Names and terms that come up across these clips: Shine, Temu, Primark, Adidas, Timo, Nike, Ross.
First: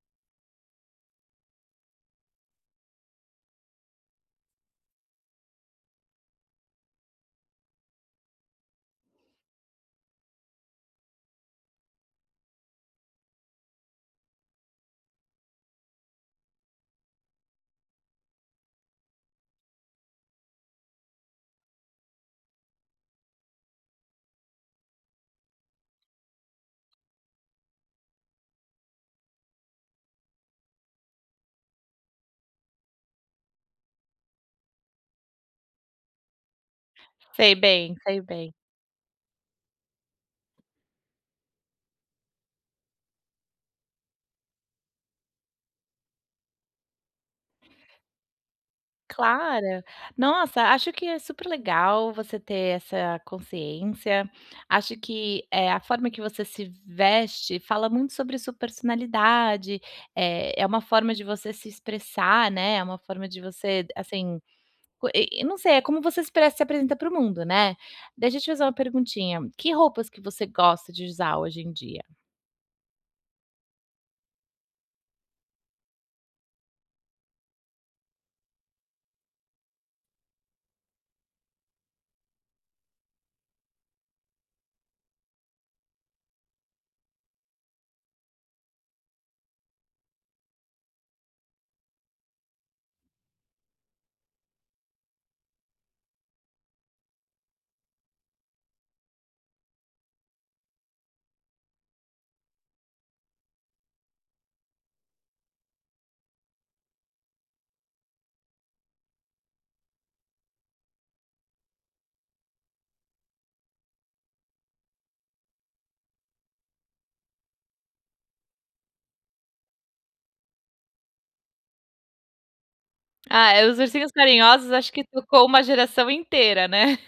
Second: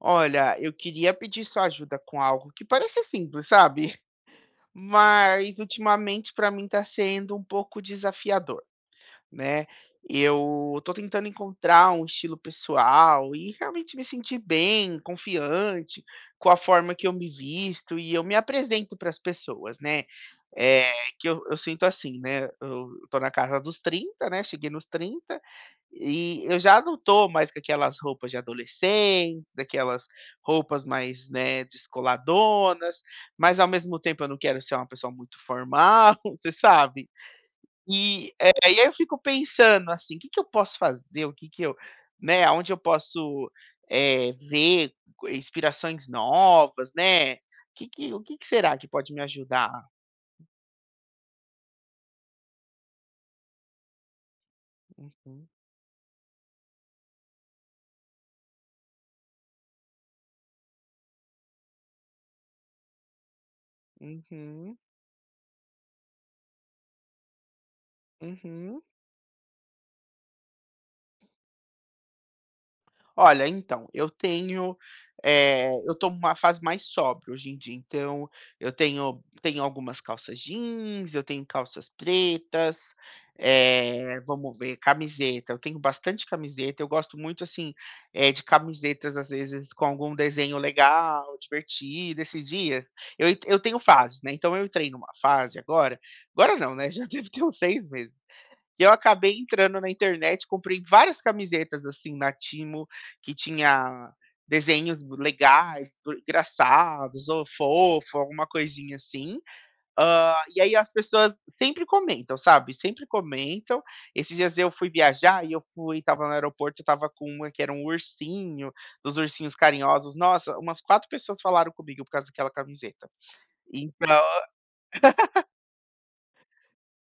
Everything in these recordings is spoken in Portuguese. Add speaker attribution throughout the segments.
Speaker 1: Olha, eu queria pedir sua ajuda com algo que parece simples, sabe? Mas ultimamente para mim está sendo um pouco desafiador, né. Eu tô tentando encontrar um estilo pessoal e realmente me sentir bem, confiante com a forma que eu me visto e eu me apresento para as pessoas, né. Eh, que eu sinto assim, né, eu tô na casa dos 30, né, cheguei nos 30 e eu já não tô mais com aquelas roupas de adolescentes, aquelas roupas mais, né, descoladonas, mas ao mesmo tempo eu não quero ser uma pessoa muito formal, você sabe?
Speaker 2: Sei bem, sei
Speaker 1: E, eh,
Speaker 2: bem.
Speaker 1: e aí eu fico pensando assim: o "Que que eu posso fazer? O que que eu", né, aonde eu posso, é ver co inspirações novas, né. Que O que que será que pode me ajudar?
Speaker 2: Claro. Nossa, acho que é super legal você ter essa consciência. Acho que,
Speaker 1: Uhum,
Speaker 2: a forma que você se veste fala muito sobre sua personalidade, é uma forma de você se expressar, né, é uma forma de você, assim,
Speaker 1: uhum,
Speaker 2: co e não sei, é como você se expressa e se apresenta para o mundo, né. Deixa eu te fazer uma
Speaker 1: uhum.
Speaker 2: perguntinha, que roupas que você gosta de usar hoje em dia?
Speaker 1: Olha, então, eu tenho, eu tô numa fase mais sóbria hoje em dia, então eu tenho algumas calças jeans, eu tenho calças pretas, vamos ver, camiseta, eu tenho bastante camiseta, eu gosto muito, assim, de camisetas, às vezes, com algum desenho legal, divertido. Esses dias eu tenho fases, né, então eu entrei numa fase agora, agora não, né, já deve ter uns 6 meses, e eu acabei entrando na internet, comprei várias camisetas, assim, na Timo que tinha desenhos legais, do engraçados ou fofo, alguma coisinha assim. E aí as pessoas sempre comentam, sabe, sempre comentam. Esses dias eu fui viajar e eu fui estava no aeroporto, eu estava com uma que era um ursinho, dos ursinhos carinhosos. Nossa, umas 4 pessoas falaram comigo por causa daquela camiseta.
Speaker 2: Ah, os
Speaker 1: Então,
Speaker 2: ursinhos carinhosos acho que tocou uma geração inteira, né.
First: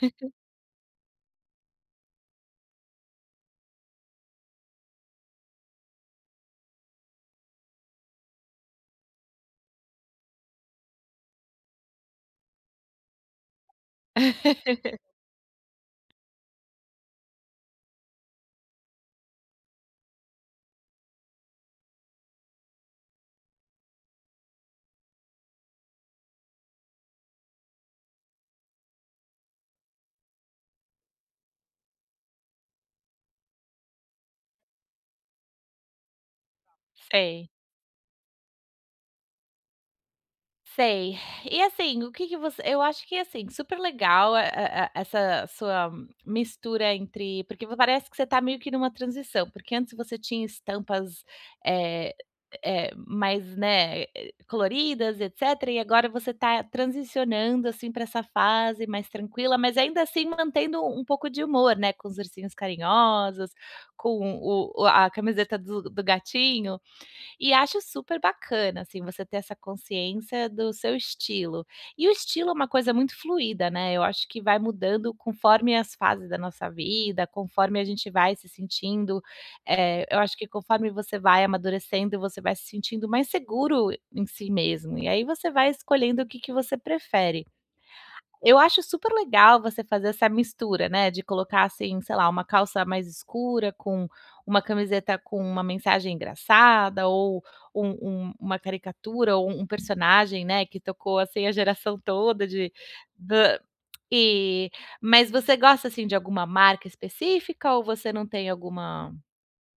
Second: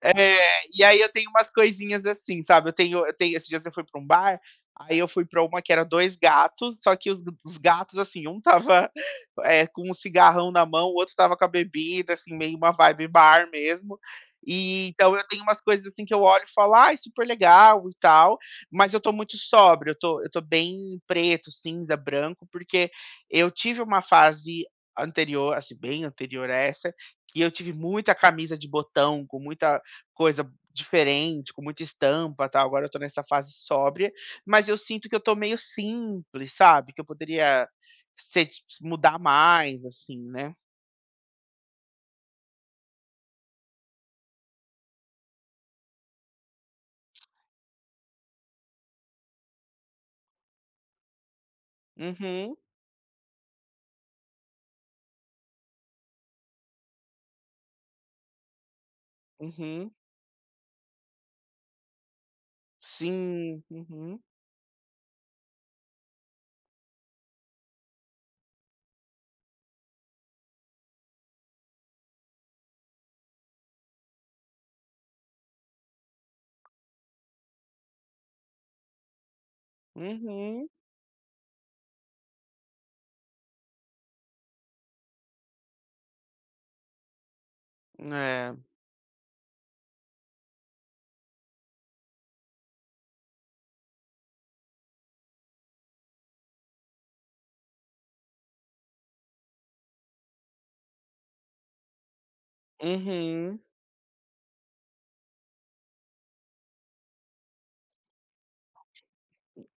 Speaker 1: e aí eu tenho umas coisinhas assim, sabe? Esses dias eu fui pra um bar, aí eu fui pra uma que era dois gatos, só que os gatos, assim, um tava é, com um cigarrão na mão, o outro tava com a bebida, assim, meio uma vibe bar mesmo. E então eu tenho umas coisas assim que eu olho e falo, ai, super legal e tal, mas eu tô muito sóbrio, eu tô bem preto, cinza, branco, porque eu tive uma fase anterior, assim, bem anterior a essa, que eu tive muita camisa de botão, com muita coisa diferente, com muita estampa, tal, agora eu tô nessa fase sóbria, mas eu sinto que eu tô meio simples, sabe, que eu
Speaker 2: Sei.
Speaker 1: poderia ser mudar mais, assim, né.
Speaker 2: Sei. E assim, o que que você eu acho que, assim, super legal a essa sua mistura entre porque parece que você tá meio que numa transição, porque antes você tinha estampas, eh
Speaker 1: Uhum,
Speaker 2: mais, né, é, coloridas, etcétera, e agora você tá transicionando, assim, para essa fase mais tranquila, mas
Speaker 1: uhum.
Speaker 2: ainda assim mantendo um pouco de humor, né, com os ursinhos carinhosos,
Speaker 1: Sim, uhum,
Speaker 2: com o a camiseta do gatinho. E acho super bacana, assim, você ter essa consciência do seu estilo. E o estilo é uma coisa muito fluida, né, eu acho que vai mudando conforme as fases da nossa vida, conforme a gente vai se sentindo, eu acho que
Speaker 1: uhum.
Speaker 2: conforme você vai amadurecendo, você vai se sentindo mais seguro em si mesmo, e aí você vai escolhendo o que que você prefere.
Speaker 1: É,
Speaker 2: Eu acho super legal você fazer essa mistura, né, de colocar, assim, sei lá, uma calça mais escura com uma camiseta com uma mensagem engraçada ou um uma caricatura ou um personagem, né, que tocou, assim, a geração toda de
Speaker 1: uhum.
Speaker 2: da e mas você gosta, assim, de alguma marca específica ou você não tem alguma.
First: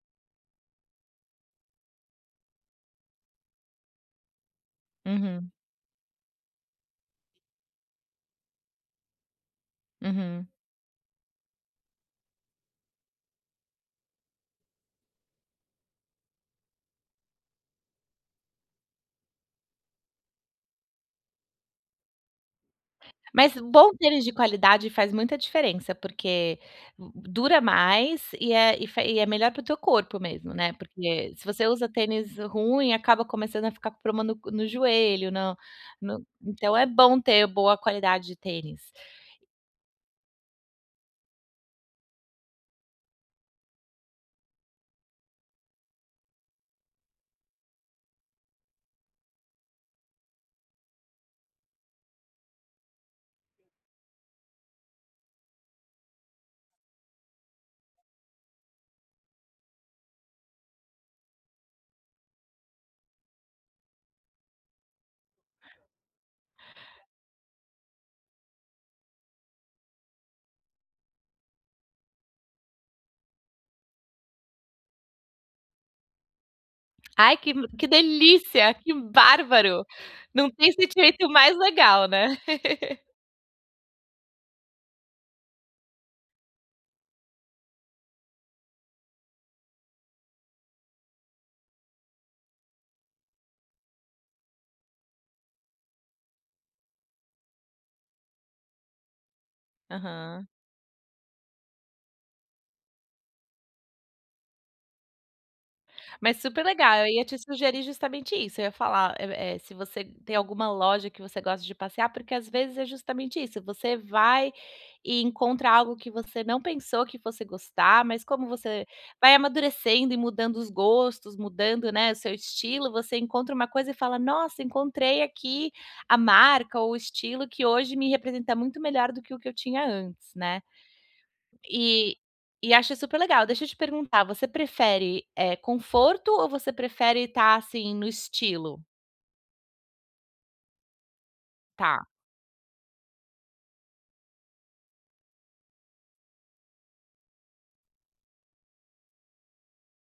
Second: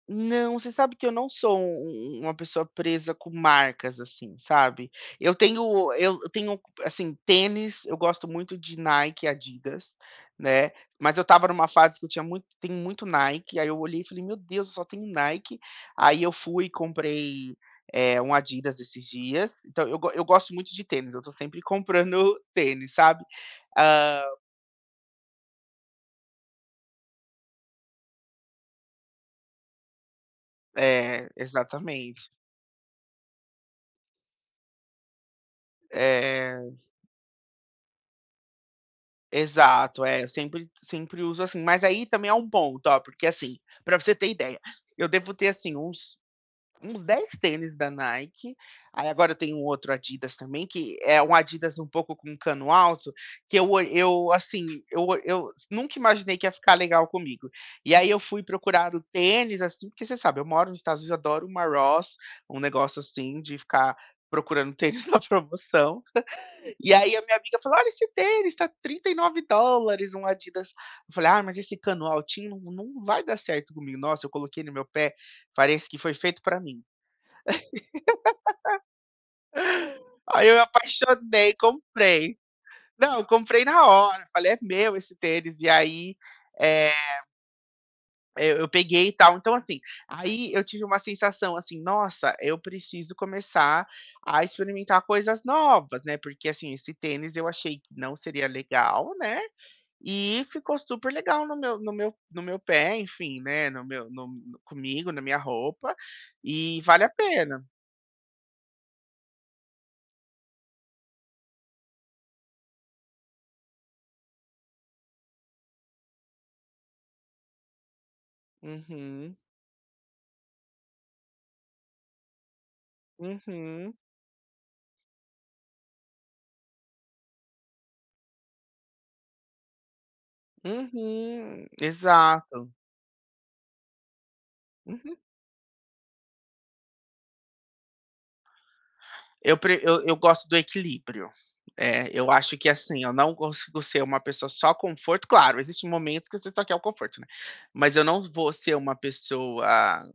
Speaker 1: Não, você sabe que eu não sou uma pessoa presa com marcas, assim, sabe. Eu
Speaker 2: Uhum,
Speaker 1: tenho eu tenho, assim, tênis, eu gosto muito de Nike, Adidas,
Speaker 2: uhum.
Speaker 1: né, mas eu estava numa fase que eu tinha muito Nike, aí eu olhei e falei: "Meu Deus, eu só tenho Nike". Aí eu fui e comprei, um Adidas esses dias, então eu gosto muito de tênis, eu tô sempre comprando tênis, sabe.
Speaker 2: Mas bom,
Speaker 1: Hã,
Speaker 2: tênis de qualidade faz muita diferença, porque dura mais e é e é melhor para o teu corpo mesmo, né,
Speaker 1: é,
Speaker 2: porque se você usa
Speaker 1: exatamente.
Speaker 2: tênis ruim, acaba começando a ficar com problema no joelho, no. No
Speaker 1: Eh
Speaker 2: então é bom ter boa qualidade de tênis.
Speaker 1: Exato, é, eu sempre uso assim. Mas aí também é um ponto, ó, porque assim, pra você ter ideia, eu devo ter assim uns 10 tênis da Nike, aí agora eu tenho um outro Adidas também, que é um Adidas um pouco com cano alto, que eu olh eu assim, eu ol- eu nunca imaginei que ia ficar legal comigo. E aí eu fui procurar o tênis, assim, porque você sabe, eu moro nos Estados Unidos, eu adoro uma Ross, um negócio assim de ficar procurando tênis na promoção. E aí a minha amiga falou: "Olha esse tênis, tá $39, um Adidas". Eu falei: "Ah, mas esse cano altinho não, não vai dar certo comigo". Nossa, eu coloquei no meu pé, parece que foi feito pra mim.
Speaker 2: Ai, que delícia, que bárbaro!
Speaker 1: Aí
Speaker 2: Não
Speaker 1: eu me
Speaker 2: tem sentimento
Speaker 1: apaixonei,
Speaker 2: mais legal,
Speaker 1: comprei.
Speaker 2: né.
Speaker 1: Não, eu comprei na hora, falei: "É meu esse tênis". E aí, eh, eu peguei e tal. Então assim, aí eu tive uma sensação assim: "Nossa, eu preciso começar a experimentar coisas novas", né, porque assim, esse tênis eu achei que não seria legal, né. E
Speaker 2: Aham.
Speaker 1: ficou super legal no meu pé, enfim, né, no meu no no comigo, na minha roupa,
Speaker 2: Mas super
Speaker 1: e
Speaker 2: legal,
Speaker 1: vale
Speaker 2: eu
Speaker 1: a
Speaker 2: ia te
Speaker 1: pena.
Speaker 2: sugerir justamente isso, eu ia falar, se você tem alguma loja que você gosta de passear, porque às vezes é justamente isso, você vai e encontra algo que você não pensou que fosse gostar, mas como você vai
Speaker 1: Uhum,
Speaker 2: amadurecendo e mudando os gostos, mudando, né, o seu estilo, você encontra uma coisa
Speaker 1: uhum,
Speaker 2: e fala: "Nossa, encontrei aqui a marca ou o estilo que hoje me representa muito melhor do que o que eu tinha antes", né.
Speaker 1: uhum,
Speaker 2: E
Speaker 1: exato.
Speaker 2: acho super legal. Deixa eu te perguntar, você
Speaker 1: Uhum.
Speaker 2: prefere, conforto ou você prefere estar, assim, no estilo?
Speaker 1: Eu pre eu gosto do equilíbrio.
Speaker 2: Tá.
Speaker 1: É, eu acho que, assim, eu não consigo ser uma pessoa só conforto, claro, existem momentos que você só quer o conforto, né, mas eu não vou ser uma pessoa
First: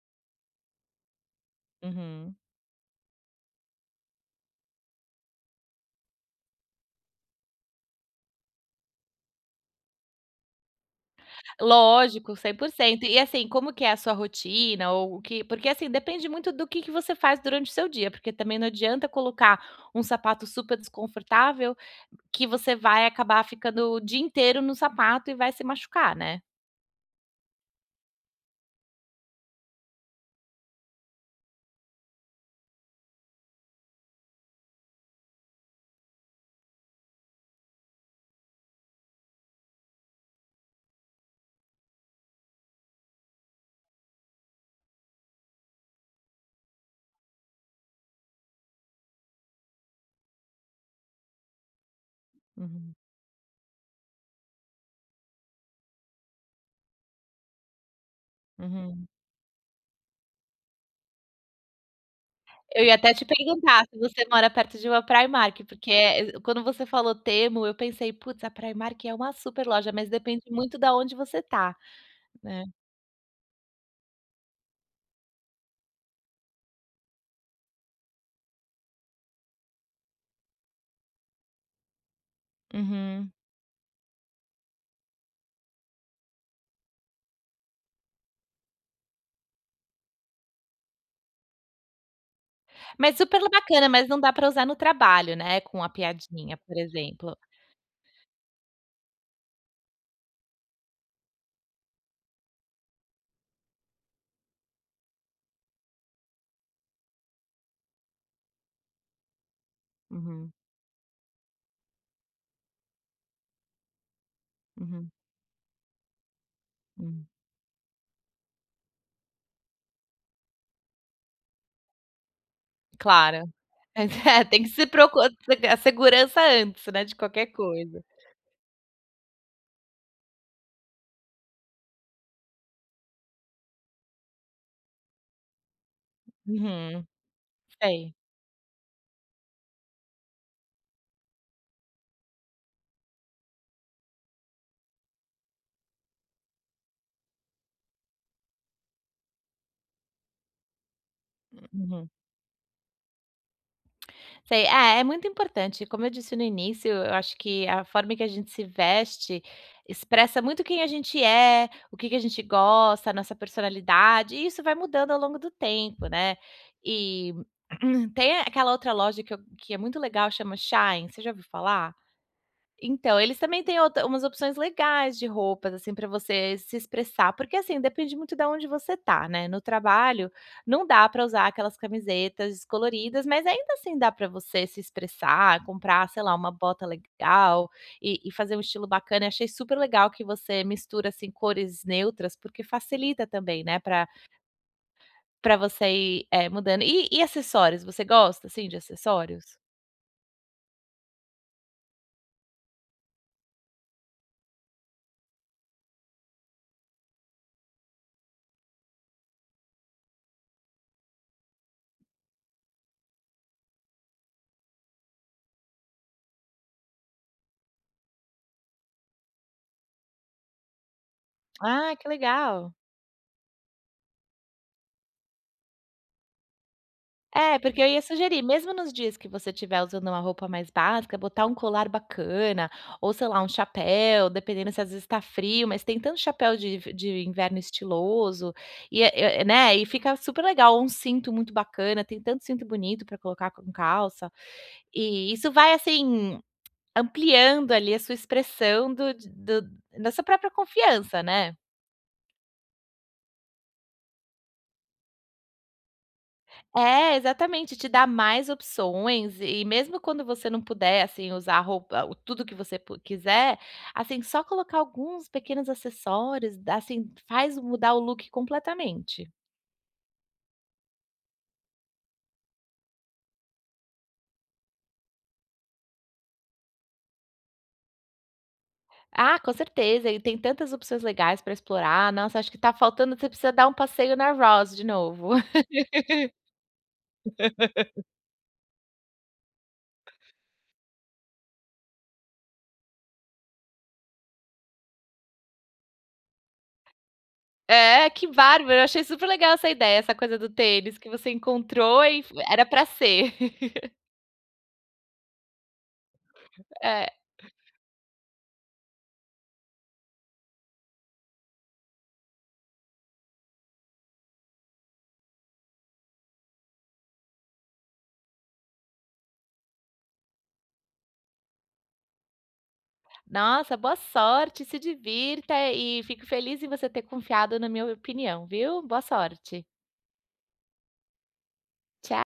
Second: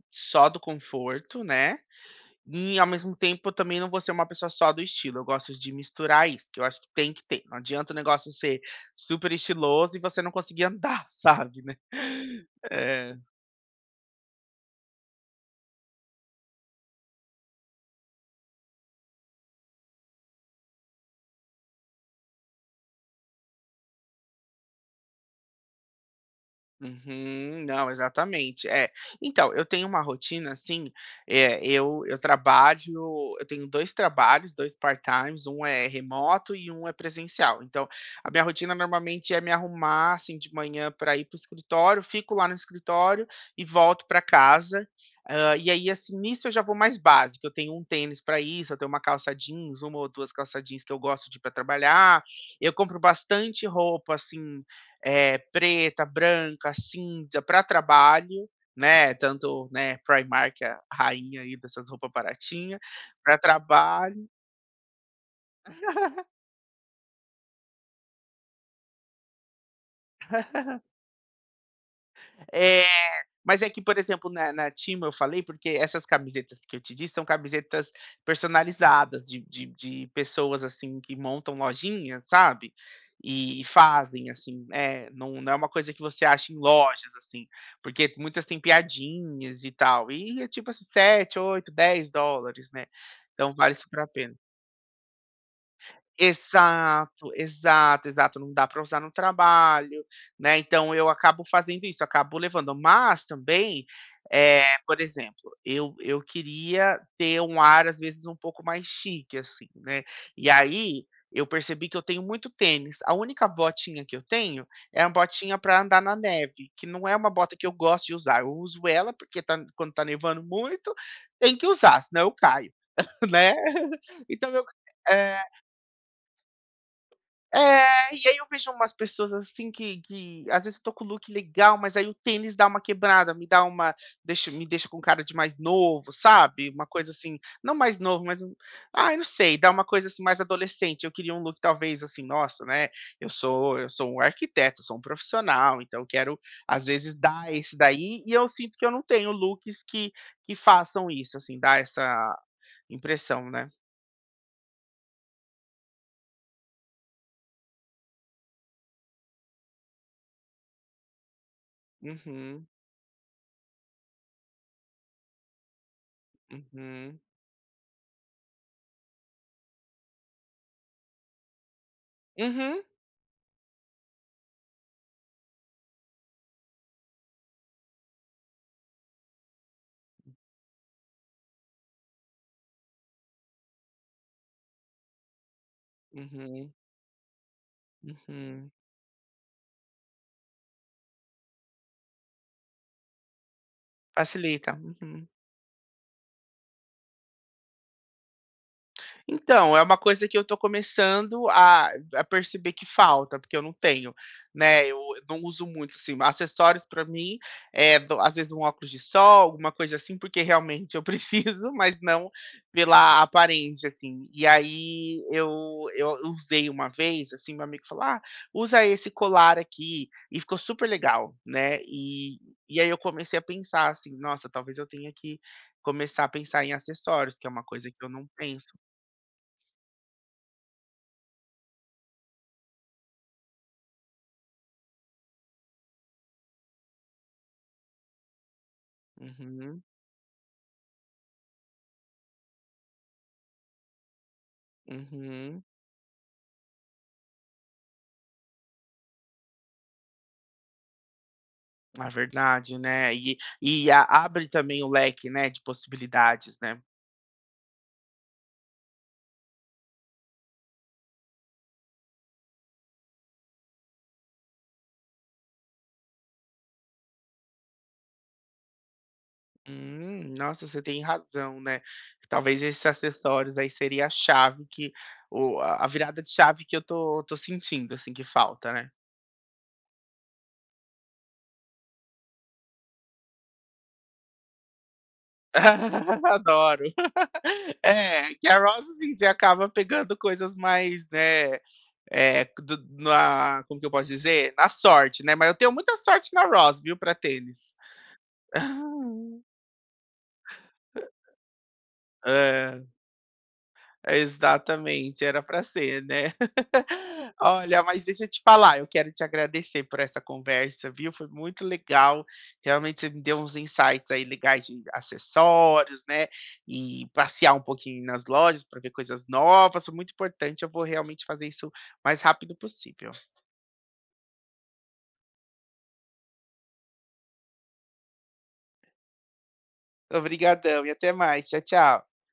Speaker 1: só do conforto, né.
Speaker 2: Uhum.
Speaker 1: E ao mesmo tempo eu também não vou ser uma pessoa só do estilo, eu gosto de misturar isso, que eu acho que tem que ter. Não adianta o negócio ser super estiloso e você não conseguir andar, sabe, né.
Speaker 2: Lógico, 100%.
Speaker 1: É.
Speaker 2: E, assim, como que é a sua rotina ou o que, porque, assim, depende muito do que você faz durante o seu dia, porque também não adianta colocar um sapato super desconfortável que você vai acabar ficando o dia inteiro no sapato e vai se machucar, né?
Speaker 1: Uhum, não, exatamente. É, então, eu tenho uma rotina assim. É, eu tenho 2 trabalhos, 2 part-times, um é remoto e um é presencial. Então, a minha rotina normalmente é me arrumar, assim, de manhã para ir para o escritório, fico lá no escritório e volto para casa. E aí, assim, nisso eu já vou mais básico, eu tenho um tênis para isso, eu tenho uma calça jeans, uma ou 2 calça jeans que eu gosto de ir pra trabalhar, eu
Speaker 2: Uhum,
Speaker 1: compro bastante roupa, assim, é, preta, branca, cinza para trabalho,
Speaker 2: uhum.
Speaker 1: né? Tanto, né, Primark, a rainha aí dessas roupas baratinhas,
Speaker 2: Eu ia até te
Speaker 1: para
Speaker 2: perguntar se
Speaker 1: trabalho.
Speaker 2: você mora perto de uma Primark, porque, quando você falou Temu, eu pensei: "Putz, a Primark é uma super loja", mas depende muito da onde você tá, né.
Speaker 1: É, mas é que, por exemplo, na Temu eu falei, porque essas camisetas que eu te disse são camisetas personalizadas de pessoas, assim, que montam lojinhas, sabe,
Speaker 2: Uhum.
Speaker 1: e fazem, assim, é, não é uma coisa que você acha em lojas, assim, porque muitas têm piadinhas e tal, e é tipo assim $7, $8, $10 né,
Speaker 2: Mas super
Speaker 1: então vale
Speaker 2: bacana,
Speaker 1: super a
Speaker 2: mas não dá
Speaker 1: pena.
Speaker 2: pra usar no trabalho, né, com a piadinha, por
Speaker 1: Exato,
Speaker 2: exemplo.
Speaker 1: exato, exato, não dá para usar no trabalho, né, então eu acabo fazendo isso, acabo levando. Mas também, por exemplo, eu queria ter um ar, às vezes, um pouco mais chique, assim, né, e
Speaker 2: Uhum,
Speaker 1: aí eu percebi que eu tenho muito tênis. A única botinha que eu tenho é
Speaker 2: uhum,
Speaker 1: uma botinha para andar na neve, que não é
Speaker 2: hum.
Speaker 1: uma bota que eu gosto de usar, eu uso ela porque quando tá nevando muito, tem que usar, senão eu caio,
Speaker 2: Claro.
Speaker 1: né.
Speaker 2: Mas é,
Speaker 1: Então
Speaker 2: tem
Speaker 1: eu
Speaker 2: que se procurar
Speaker 1: é
Speaker 2: a segurança antes, né, de qualquer coisa.
Speaker 1: e aí eu vejo umas pessoas assim que às vezes eu tô com o look legal, mas aí o tênis dá uma quebrada, me deixa com cara de mais novo, sabe, uma
Speaker 2: Uhum,
Speaker 1: coisa assim, não mais
Speaker 2: sei.
Speaker 1: novo, mas um, ai, não sei, dá uma coisa assim mais adolescente. Eu queria um look talvez assim, nossa, né, eu sou um arquiteto, eu sou um profissional, então eu quero às vezes dar esse daí e eu sinto que eu não tenho looks que façam isso, assim, dá
Speaker 2: Uhum.
Speaker 1: essa impressão, né.
Speaker 2: Sei. É, é muito importante. Como eu disse no início, eu acho que a forma que a gente se veste expressa muito quem a gente é, o que que a gente
Speaker 1: Uhum,
Speaker 2: gosta, a nossa personalidade, e isso vai mudando ao longo do tempo, né.
Speaker 1: uhum.
Speaker 2: E tem aquela outra loja que é muito legal, chama Shine. Você já ouviu falar?
Speaker 1: Uhum,
Speaker 2: Então, eles também têm outra umas opções legais de roupas, assim, para você se expressar, porque, assim, depende muito da onde você tá, né. No trabalho, não dá para usar aquelas camisetas coloridas, mas ainda assim dá para você se expressar, comprar, sei lá, uma
Speaker 1: uhum.
Speaker 2: bota legal e fazer um
Speaker 1: Uhum.
Speaker 2: estilo bacana. Eu achei super legal que você mistura, assim, cores neutras, porque facilita também, né, para
Speaker 1: Facilita. Uhum.
Speaker 2: para você ir, mudando. E acessórios, você gosta, assim, de acessórios?
Speaker 1: Então, é uma coisa que eu tô começando a perceber que falta, porque eu não tenho, né, eu não uso muito, assim, acessórios pra mim, eh, do às vezes um óculos de sol, alguma coisa assim, porque realmente eu preciso, mas não pela aparência, assim. E aí eu usei uma vez, assim, meu amigo falou: "Ah, usa esse colar aqui", e ficou super legal, né.
Speaker 2: Ah, que
Speaker 1: E
Speaker 2: legal.
Speaker 1: e aí eu comecei a pensar assim: "Nossa, talvez eu tenha que começar a pensar em acessórios", que é
Speaker 2: É,
Speaker 1: uma
Speaker 2: porque eu
Speaker 1: coisa
Speaker 2: ia
Speaker 1: que eu não
Speaker 2: sugerir,
Speaker 1: penso.
Speaker 2: mesmo nos dias que você estiver usando uma roupa mais básica, botar um colar bacana, ou sei lá, um chapéu, dependendo, se às vezes está frio, mas tem tanto chapéu de, de inverno estiloso, né,
Speaker 1: Uhum,
Speaker 2: e fica super legal, um cinto muito bacana, tem tanto cinto bonito para colocar com calça, e isso
Speaker 1: uhum.
Speaker 2: vai assim, ampliando ali a sua expressão da sua própria confiança, né?
Speaker 1: É verdade, né. E a abre também o leque, né, de possibilidades, né.
Speaker 2: É, exatamente, te dá mais opções e mesmo quando você não puder, assim, usar roupa o tudo que você pu quiser, assim, só colocar alguns pequenos acessórios, dá assim, faz mudar o look completamente.
Speaker 1: Nossa, você tem razão, né. Talvez esses acessórios aí seria a chave que o a virada de chave que eu tô sentindo, assim, que falta, né.
Speaker 2: Ah, com certeza, e tem tantas opções legais para explorar. Nossa, acho que tá faltando, você precisa dar um passeio na Ross de novo.
Speaker 1: Adoro. É, que a Ross, assim, você acaba pegando coisas mais, né, é, do na como que eu posso dizer? Na sorte, né, mas eu tenho muita sorte na Ross, viu, pra tênis.
Speaker 2: É, que bárbaro, eu achei super legal essa ideia, essa coisa do tênis que você encontrou e f era
Speaker 1: É,
Speaker 2: para ser.
Speaker 1: exatamente, era para ser, né.
Speaker 2: É.
Speaker 1: Olha, mas deixa eu te falar, eu quero te agradecer por essa conversa, viu, foi muito legal, realmente você me deu uns insights aí legais de acessórios, né, e passear um pouquinho nas lojas para ver coisas novas, foi muito importante, eu vou realmente fazer isso o mais rápido possível.
Speaker 2: Nossa, boa sorte, se divirta e fico feliz em você ter confiado na minha opinião, viu? Boa sorte.
Speaker 1: Obrigadão e até mais, tchau, tchau.
Speaker 2: Tchau.